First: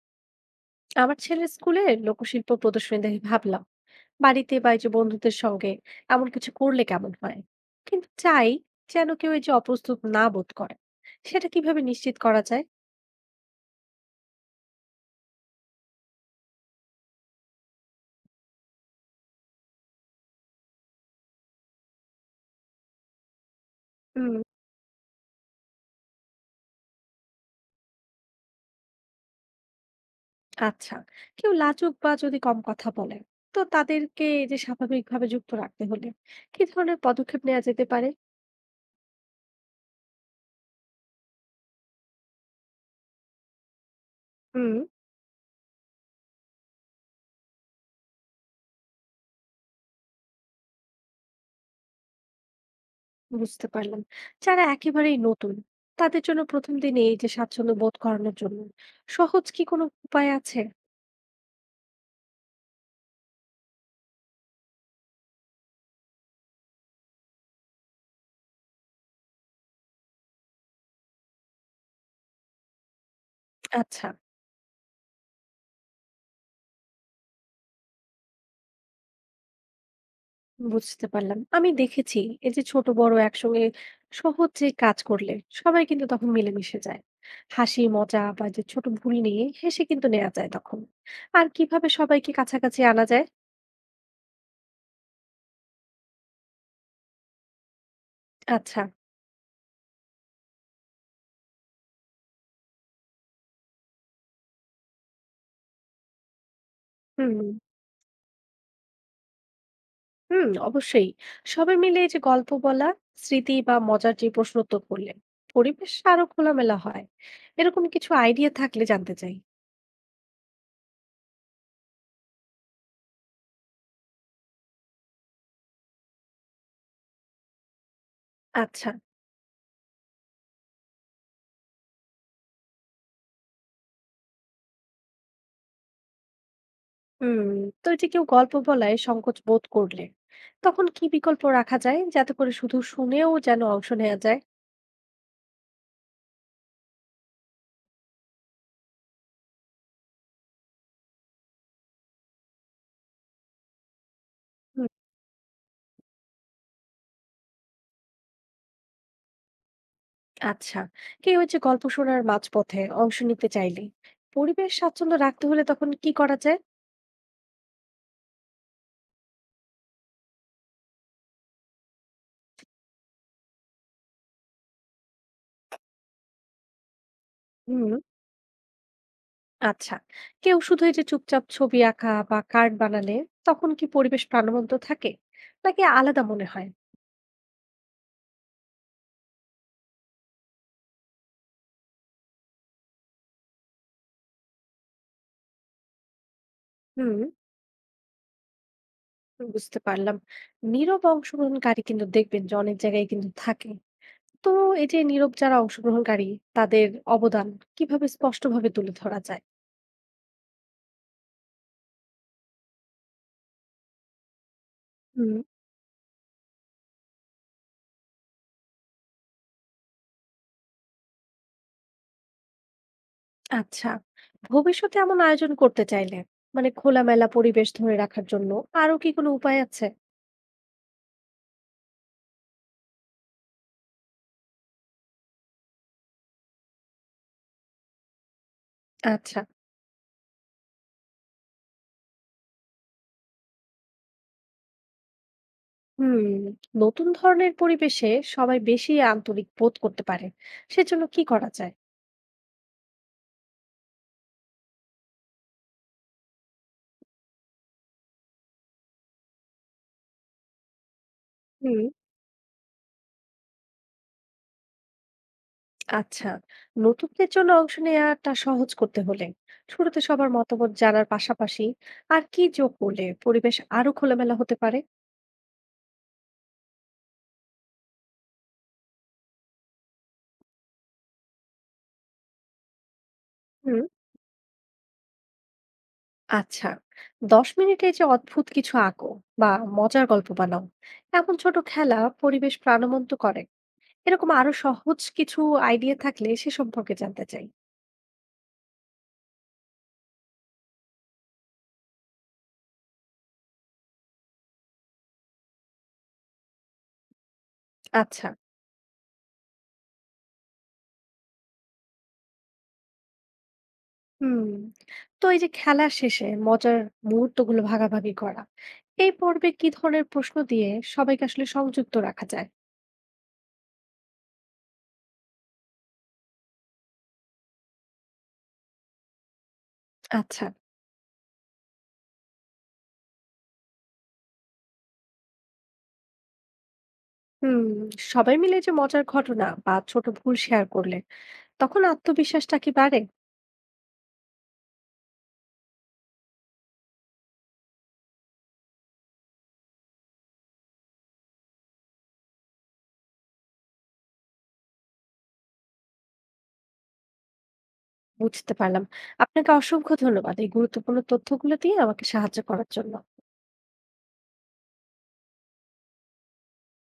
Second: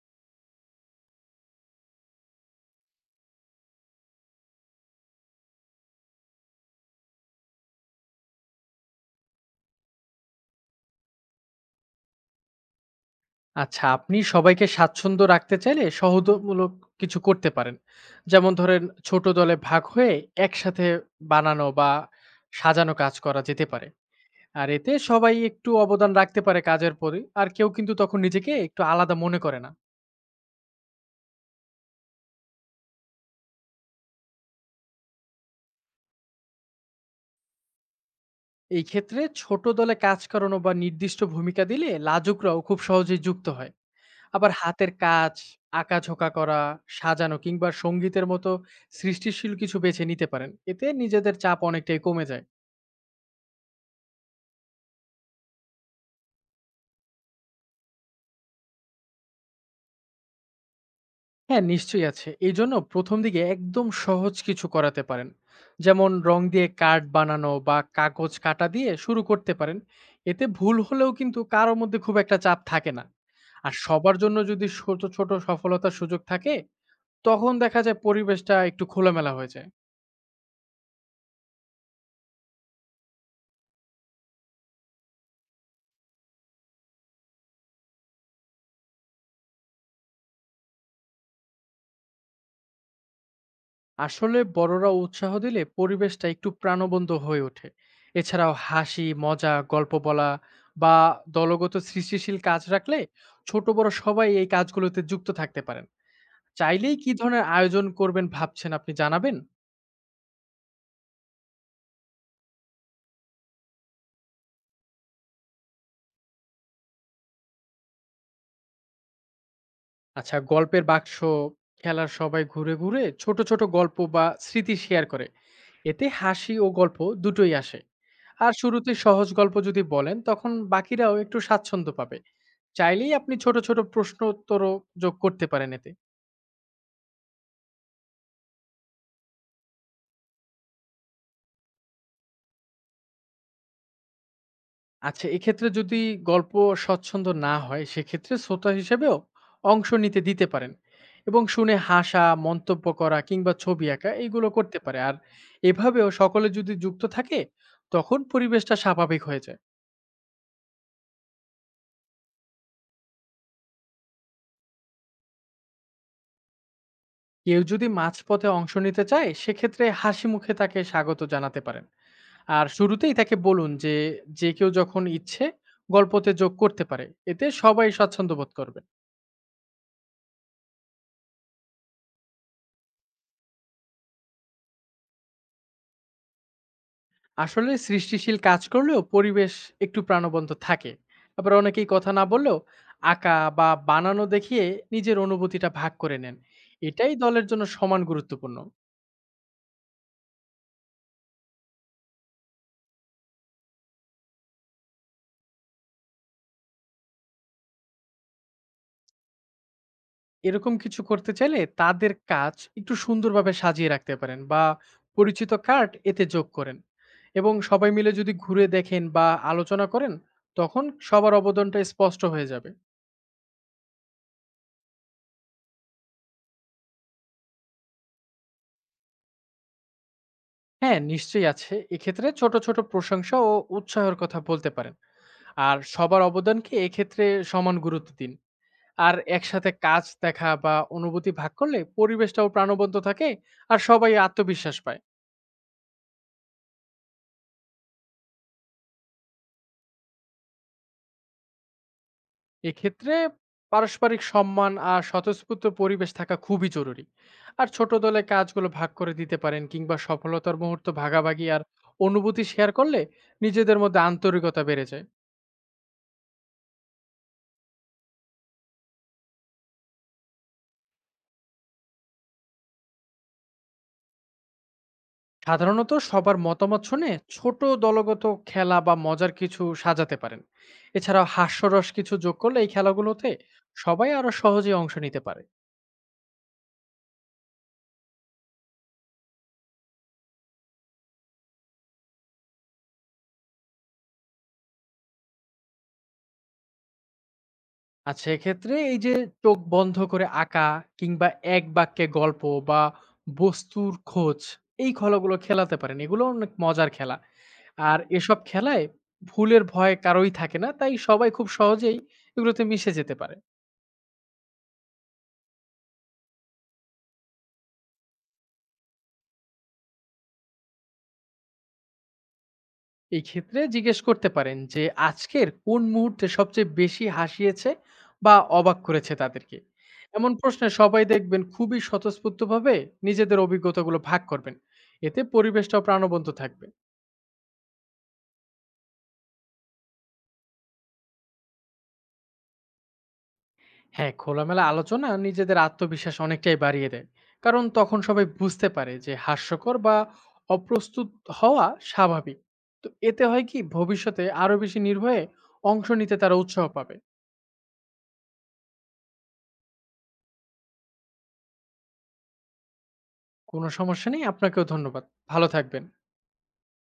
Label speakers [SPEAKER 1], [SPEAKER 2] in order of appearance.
[SPEAKER 1] আমার ছেলের স্কুলে লোকশিল্প প্রদর্শনী দেখে ভাবলাম বাড়িতে বা এই যে বন্ধুদের সঙ্গে এমন কিছু করলে কেমন হয়, কিন্তু চাই যেন কেউ এই যে অপ্রস্তুত না বোধ করে। সেটা কিভাবে নিশ্চিত করা যায়?
[SPEAKER 2] আচ্ছা, আপনি সবাইকে স্বাচ্ছন্দ্য রাখতে চাইলে সহযোগিতামূলক কিছু করতে পারেন। যেমন ধরেন ছোট দলে ভাগ হয়ে একসাথে বানানো বা সাজানো কাজ করা যেতে পারে।
[SPEAKER 1] হুম।
[SPEAKER 2] আর এতে সবাই একটু অবদান রাখতে পারে কাজের পরে। আর কেউ কিন্তু তখন নিজেকে একটু আলাদা মনে করে না।
[SPEAKER 1] আচ্ছা, কেউ লাজুক বা যদি কম কথা বলে তো তাদেরকে এই যে স্বাভাবিকভাবে যুক্ত রাখতে হলে কি ধরনের পদক্ষেপ নেওয়া যেতে পারে?
[SPEAKER 2] এই ক্ষেত্রে ছোট দলে কাজ করানো বা নির্দিষ্ট ভূমিকা দিলে লাজুকরাও খুব সহজেই যুক্ত হয়। আবার
[SPEAKER 1] হুম।
[SPEAKER 2] হাতের কাজ, আঁকাঝোঁকা করা, সাজানো কিংবা সঙ্গীতের মতো সৃষ্টিশীল কিছু বেছে নিতে পারেন। এতে নিজেদের চাপ অনেকটাই কমে যায়।
[SPEAKER 1] বুঝতে পারলাম। যারা একেবারেই নতুন তাদের জন্য প্রথম দিনে এই যে স্বাচ্ছন্দ্য বোধ করানোর জন্য সহজ কি কোনো উপায় আছে?
[SPEAKER 2] হ্যাঁ, নিশ্চয়ই আছে। এইজন্য ১ম দিকে একদম সহজ কিছু করাতে পারেন। যেমন রং দিয়ে কার্ড বানানো বা কাগজ কাটা দিয়ে শুরু করতে পারেন। এতে ভুল হলেও কিন্তু কারো মধ্যে খুব একটা চাপ থাকে না। আর
[SPEAKER 1] আচ্ছা।
[SPEAKER 2] সবার জন্য যদি ছোট, ছোট সফলতার সুযোগ থাকে, তখন দেখা যায় পরিবেশটা একটু খোলামেলা হয়ে যায়।
[SPEAKER 1] বুঝতে পারলাম। আমি দেখেছি এই যে ছোট বড় একসঙ্গে সহজ যে কাজ করলে সবাই কিন্তু তখন মিলেমিশে যায়। হাসি মজা বা যে ছোট ভুল নিয়ে হেসে কিন্তু নেওয়া যায় তখন। আর কিভাবে সবাইকে কাছাকাছি আনা যায়?
[SPEAKER 2] আসলে বড়রা উৎসাহ দিলে পরিবেশটা একটু প্রাণবন্ত হয়ে ওঠে। এছাড়াও
[SPEAKER 1] আচ্ছা।
[SPEAKER 2] হাসি মজা গল্প বলা বা দলগত সৃষ্টিশীল কাজ রাখলে ছোট বড় সবাই এই কাজগুলোতে যুক্ত থাকতে পারেন। চাইলেই কি
[SPEAKER 1] হুম,
[SPEAKER 2] ধরনের আয়োজন করবেন ভাবছেন আপনি জানাবেন।
[SPEAKER 1] হুম, অবশ্যই। সবাই মিলে এই যে গল্প বলা, স্মৃতি বা মজার যে প্রশ্নোত্তর করলে পরিবেশ আরো খোলামেলা হয়। এরকম কিছু আইডিয়া থাকলে জানতে চাই।
[SPEAKER 2] আচ্ছা, গল্পের বাক্স খেলার সবাই ঘুরে ঘুরে ছোট ছোট গল্প বা স্মৃতি শেয়ার করে এতে হাসি ও গল্প দুটোই আসে। আর
[SPEAKER 1] আচ্ছা।
[SPEAKER 2] শুরুতে সহজ গল্প যদি বলেন তখন বাকিরাও একটু স্বাচ্ছন্দ্য পাবে। চাইলেই আপনি ছোট, ছোট প্রশ্নোত্তরও যোগ করতে পারেন এতে।
[SPEAKER 1] হুম। তো এই যে কেউ গল্প বলায় সংকোচ বোধ করলে তখন কি বিকল্প রাখা যায় যাতে করে শুধু শুনেও যেন অংশ নেওয়া যায়?
[SPEAKER 2] আচ্ছা, এক্ষেত্রে যদি গল্প স্বচ্ছন্দ না হয়, সেক্ষেত্রে শ্রোতা হিসেবেও অংশ নিতে দিতে পারেন এবং শুনে হাসা, মন্তব্য করা কিংবা ছবি আঁকা এইগুলো করতে
[SPEAKER 1] হুম।
[SPEAKER 2] পারে। আর এভাবেও সকলে যদি যুক্ত থাকে, তখন পরিবেশটা স্বাভাবিক হয়ে যায়।
[SPEAKER 1] আচ্ছা, কেউ হচ্ছে গল্প শোনার মাঝপথে অংশ নিতে চাইলে পরিবেশ স্বাচ্ছন্দ্য রাখতে হলে তখন কি করা যায়?
[SPEAKER 2] কেউ যদি মাঝপথে অংশ নিতে চায়, সেক্ষেত্রে হাসি মুখে তাকে স্বাগত জানাতে পারেন। আর শুরুতেই তাকে বলুন যে, যে কেউ যখন ইচ্ছে গল্পতে যোগ করতে পারে। এতে সবাই
[SPEAKER 1] হুম।
[SPEAKER 2] স্বচ্ছন্দ বোধ করবে।
[SPEAKER 1] আচ্ছা, কেউ শুধু এই যে চুপচাপ ছবি আঁকা বা কার্ড বানালে তখন কি পরিবেশ প্রাণবন্ত থাকে নাকি আলাদা মনে হয়?
[SPEAKER 2] আসলে সৃষ্টিশীল কাজ করলেও পরিবেশ একটু প্রাণবন্ত থাকে। আবার অনেকেই কথা না বললেও আঁকা বা বানানো দেখিয়ে নিজের অনুভূতিটা ভাগ করে নেন। এটাই
[SPEAKER 1] হুম।
[SPEAKER 2] দলের জন্য সমান গুরুত্বপূর্ণ।
[SPEAKER 1] বুঝতে পারলাম। নীরব অংশগ্রহণকারী কিন্তু দেখবেন যে অনেক জায়গায় কিন্তু থাকে। তো এই যে নীরব যারা অংশগ্রহণকারী তাদের অবদান কিভাবে স্পষ্টভাবে তুলে ধরা যায়?
[SPEAKER 2] এরকম কিছু করতে চাইলে তাদের কাজ একটু সুন্দরভাবে সাজিয়ে রাখতে পারেন বা
[SPEAKER 1] হুম।
[SPEAKER 2] পরিচিত কার্ড এতে যোগ করেন এবং সবাই মিলে যদি ঘুরে দেখেন বা আলোচনা করেন তখন সবার অবদানটা স্পষ্ট হয়ে যাবে।
[SPEAKER 1] আচ্ছা, ভবিষ্যতে এমন আয়োজন করতে চাইলে মানে খোলামেলা পরিবেশ ধরে রাখার জন্য আরো কি কোনো উপায় আছে?
[SPEAKER 2] হ্যাঁ, নিশ্চয়ই আছে। এক্ষেত্রে ছোট ছোট প্রশংসা ও উৎসাহের কথা বলতে পারেন। আর সবার অবদানকে এক্ষেত্রে সমান গুরুত্ব দিন। আর
[SPEAKER 1] আচ্ছা।
[SPEAKER 2] একসাথে কাজ দেখা বা অনুভূতি ভাগ করলে পরিবেশটাও প্রাণবন্ত থাকে আর সবাই আত্মবিশ্বাস পায়।
[SPEAKER 1] হুম। নতুন ধরনের পরিবেশে সবাই বেশি আন্তরিক বোধ করতে পারে, সেজন্য কি করা যায়?
[SPEAKER 2] এক্ষেত্রে পারস্পরিক সম্মান আর স্বতঃস্ফূর্ত পরিবেশ থাকা খুবই জরুরি। আর ছোট দলে কাজগুলো ভাগ করে দিতে পারেন কিংবা সফলতার মুহূর্ত ভাগাভাগি আর
[SPEAKER 1] হুম।
[SPEAKER 2] অনুভূতি শেয়ার করলে নিজেদের মধ্যে আন্তরিকতা বেড়ে যায়।
[SPEAKER 1] আচ্ছা, নতুনদের জন্য অংশ নেওয়াটা সহজ করতে হলে শুরুতে সবার মতামত জানার পাশাপাশি আর কি যোগ করলে পরিবেশ আরো খোলামেলা হতে পারে?
[SPEAKER 2] সাধারণত সবার মতামত শুনে ছোট দলগত খেলা বা মজার কিছু সাজাতে পারেন। এছাড়াও হাস্যরস কিছু যোগ করলে এই খেলাগুলোতে
[SPEAKER 1] হুম।
[SPEAKER 2] সবাই আরো সহজে অংশ নিতে পারে।
[SPEAKER 1] আচ্ছা, 10 মিনিটে যে অদ্ভুত কিছু আঁকো বা মজার গল্প বানাও এমন ছোট খেলা পরিবেশ প্রাণবন্ত করে। এরকম আরো সহজ কিছু আইডিয়া থাকলে সে সম্পর্কে জানতে চাই।
[SPEAKER 2] আর সেক্ষেত্রে এই যে চোখ বন্ধ করে আঁকা কিংবা এক বাক্যে গল্প বা বস্তুর খোঁজ, এই খেলাগুলো খেলাতে পারেন। এগুলো অনেক মজার খেলা। আর
[SPEAKER 1] আচ্ছা।
[SPEAKER 2] এসব খেলায় ভুলের ভয় কারোই থাকে না, তাই সবাই খুব সহজেই এগুলোতে মিশে যেতে পারে।
[SPEAKER 1] হুম। তো এই যে খেলার শেষে মজার মুহূর্তগুলো ভাগাভাগি করা এই পর্বে কি ধরনের প্রশ্ন দিয়ে সবাইকে আসলে সংযুক্ত রাখা যায়?
[SPEAKER 2] এই ক্ষেত্রে জিজ্ঞেস করতে পারেন যে আজকের কোন মুহূর্তে সবচেয়ে বেশি হাসিয়েছে বা অবাক করেছে তাদেরকে। এমন
[SPEAKER 1] আচ্ছা।
[SPEAKER 2] প্রশ্নে সবাই দেখবেন খুবই স্বতঃস্ফূর্তভাবে নিজেদের অভিজ্ঞতাগুলো ভাগ করবেন। এতে পরিবেশটাও প্রাণবন্ত থাকবে।
[SPEAKER 1] হুম। সবাই মিলে যে মজার ঘটনা বা ছোট ভুল শেয়ার করলে তখন আত্মবিশ্বাসটা কি বাড়ে?
[SPEAKER 2] হ্যাঁ, খোলামেলা আলোচনা নিজেদের আত্মবিশ্বাস অনেকটাই বাড়িয়ে দেয়। কারণ তখন সবাই বুঝতে পারে যে হাস্যকর বা অপ্রস্তুত হওয়া স্বাভাবিক। তো এতে হয় কি, ভবিষ্যতে আরো বেশি নির্ভয়ে অংশ নিতে তারা উৎসাহ পাবে।
[SPEAKER 1] বুঝতে পারলাম। আপনাকে অসংখ্য ধন্যবাদ এই গুরুত্বপূর্ণ তথ্যগুলো দিয়ে আমাকে সাহায্য করার জন্য।
[SPEAKER 2] কোনো সমস্যা নেই, আপনাকেও ধন্যবাদ। ভালো থাকবেন।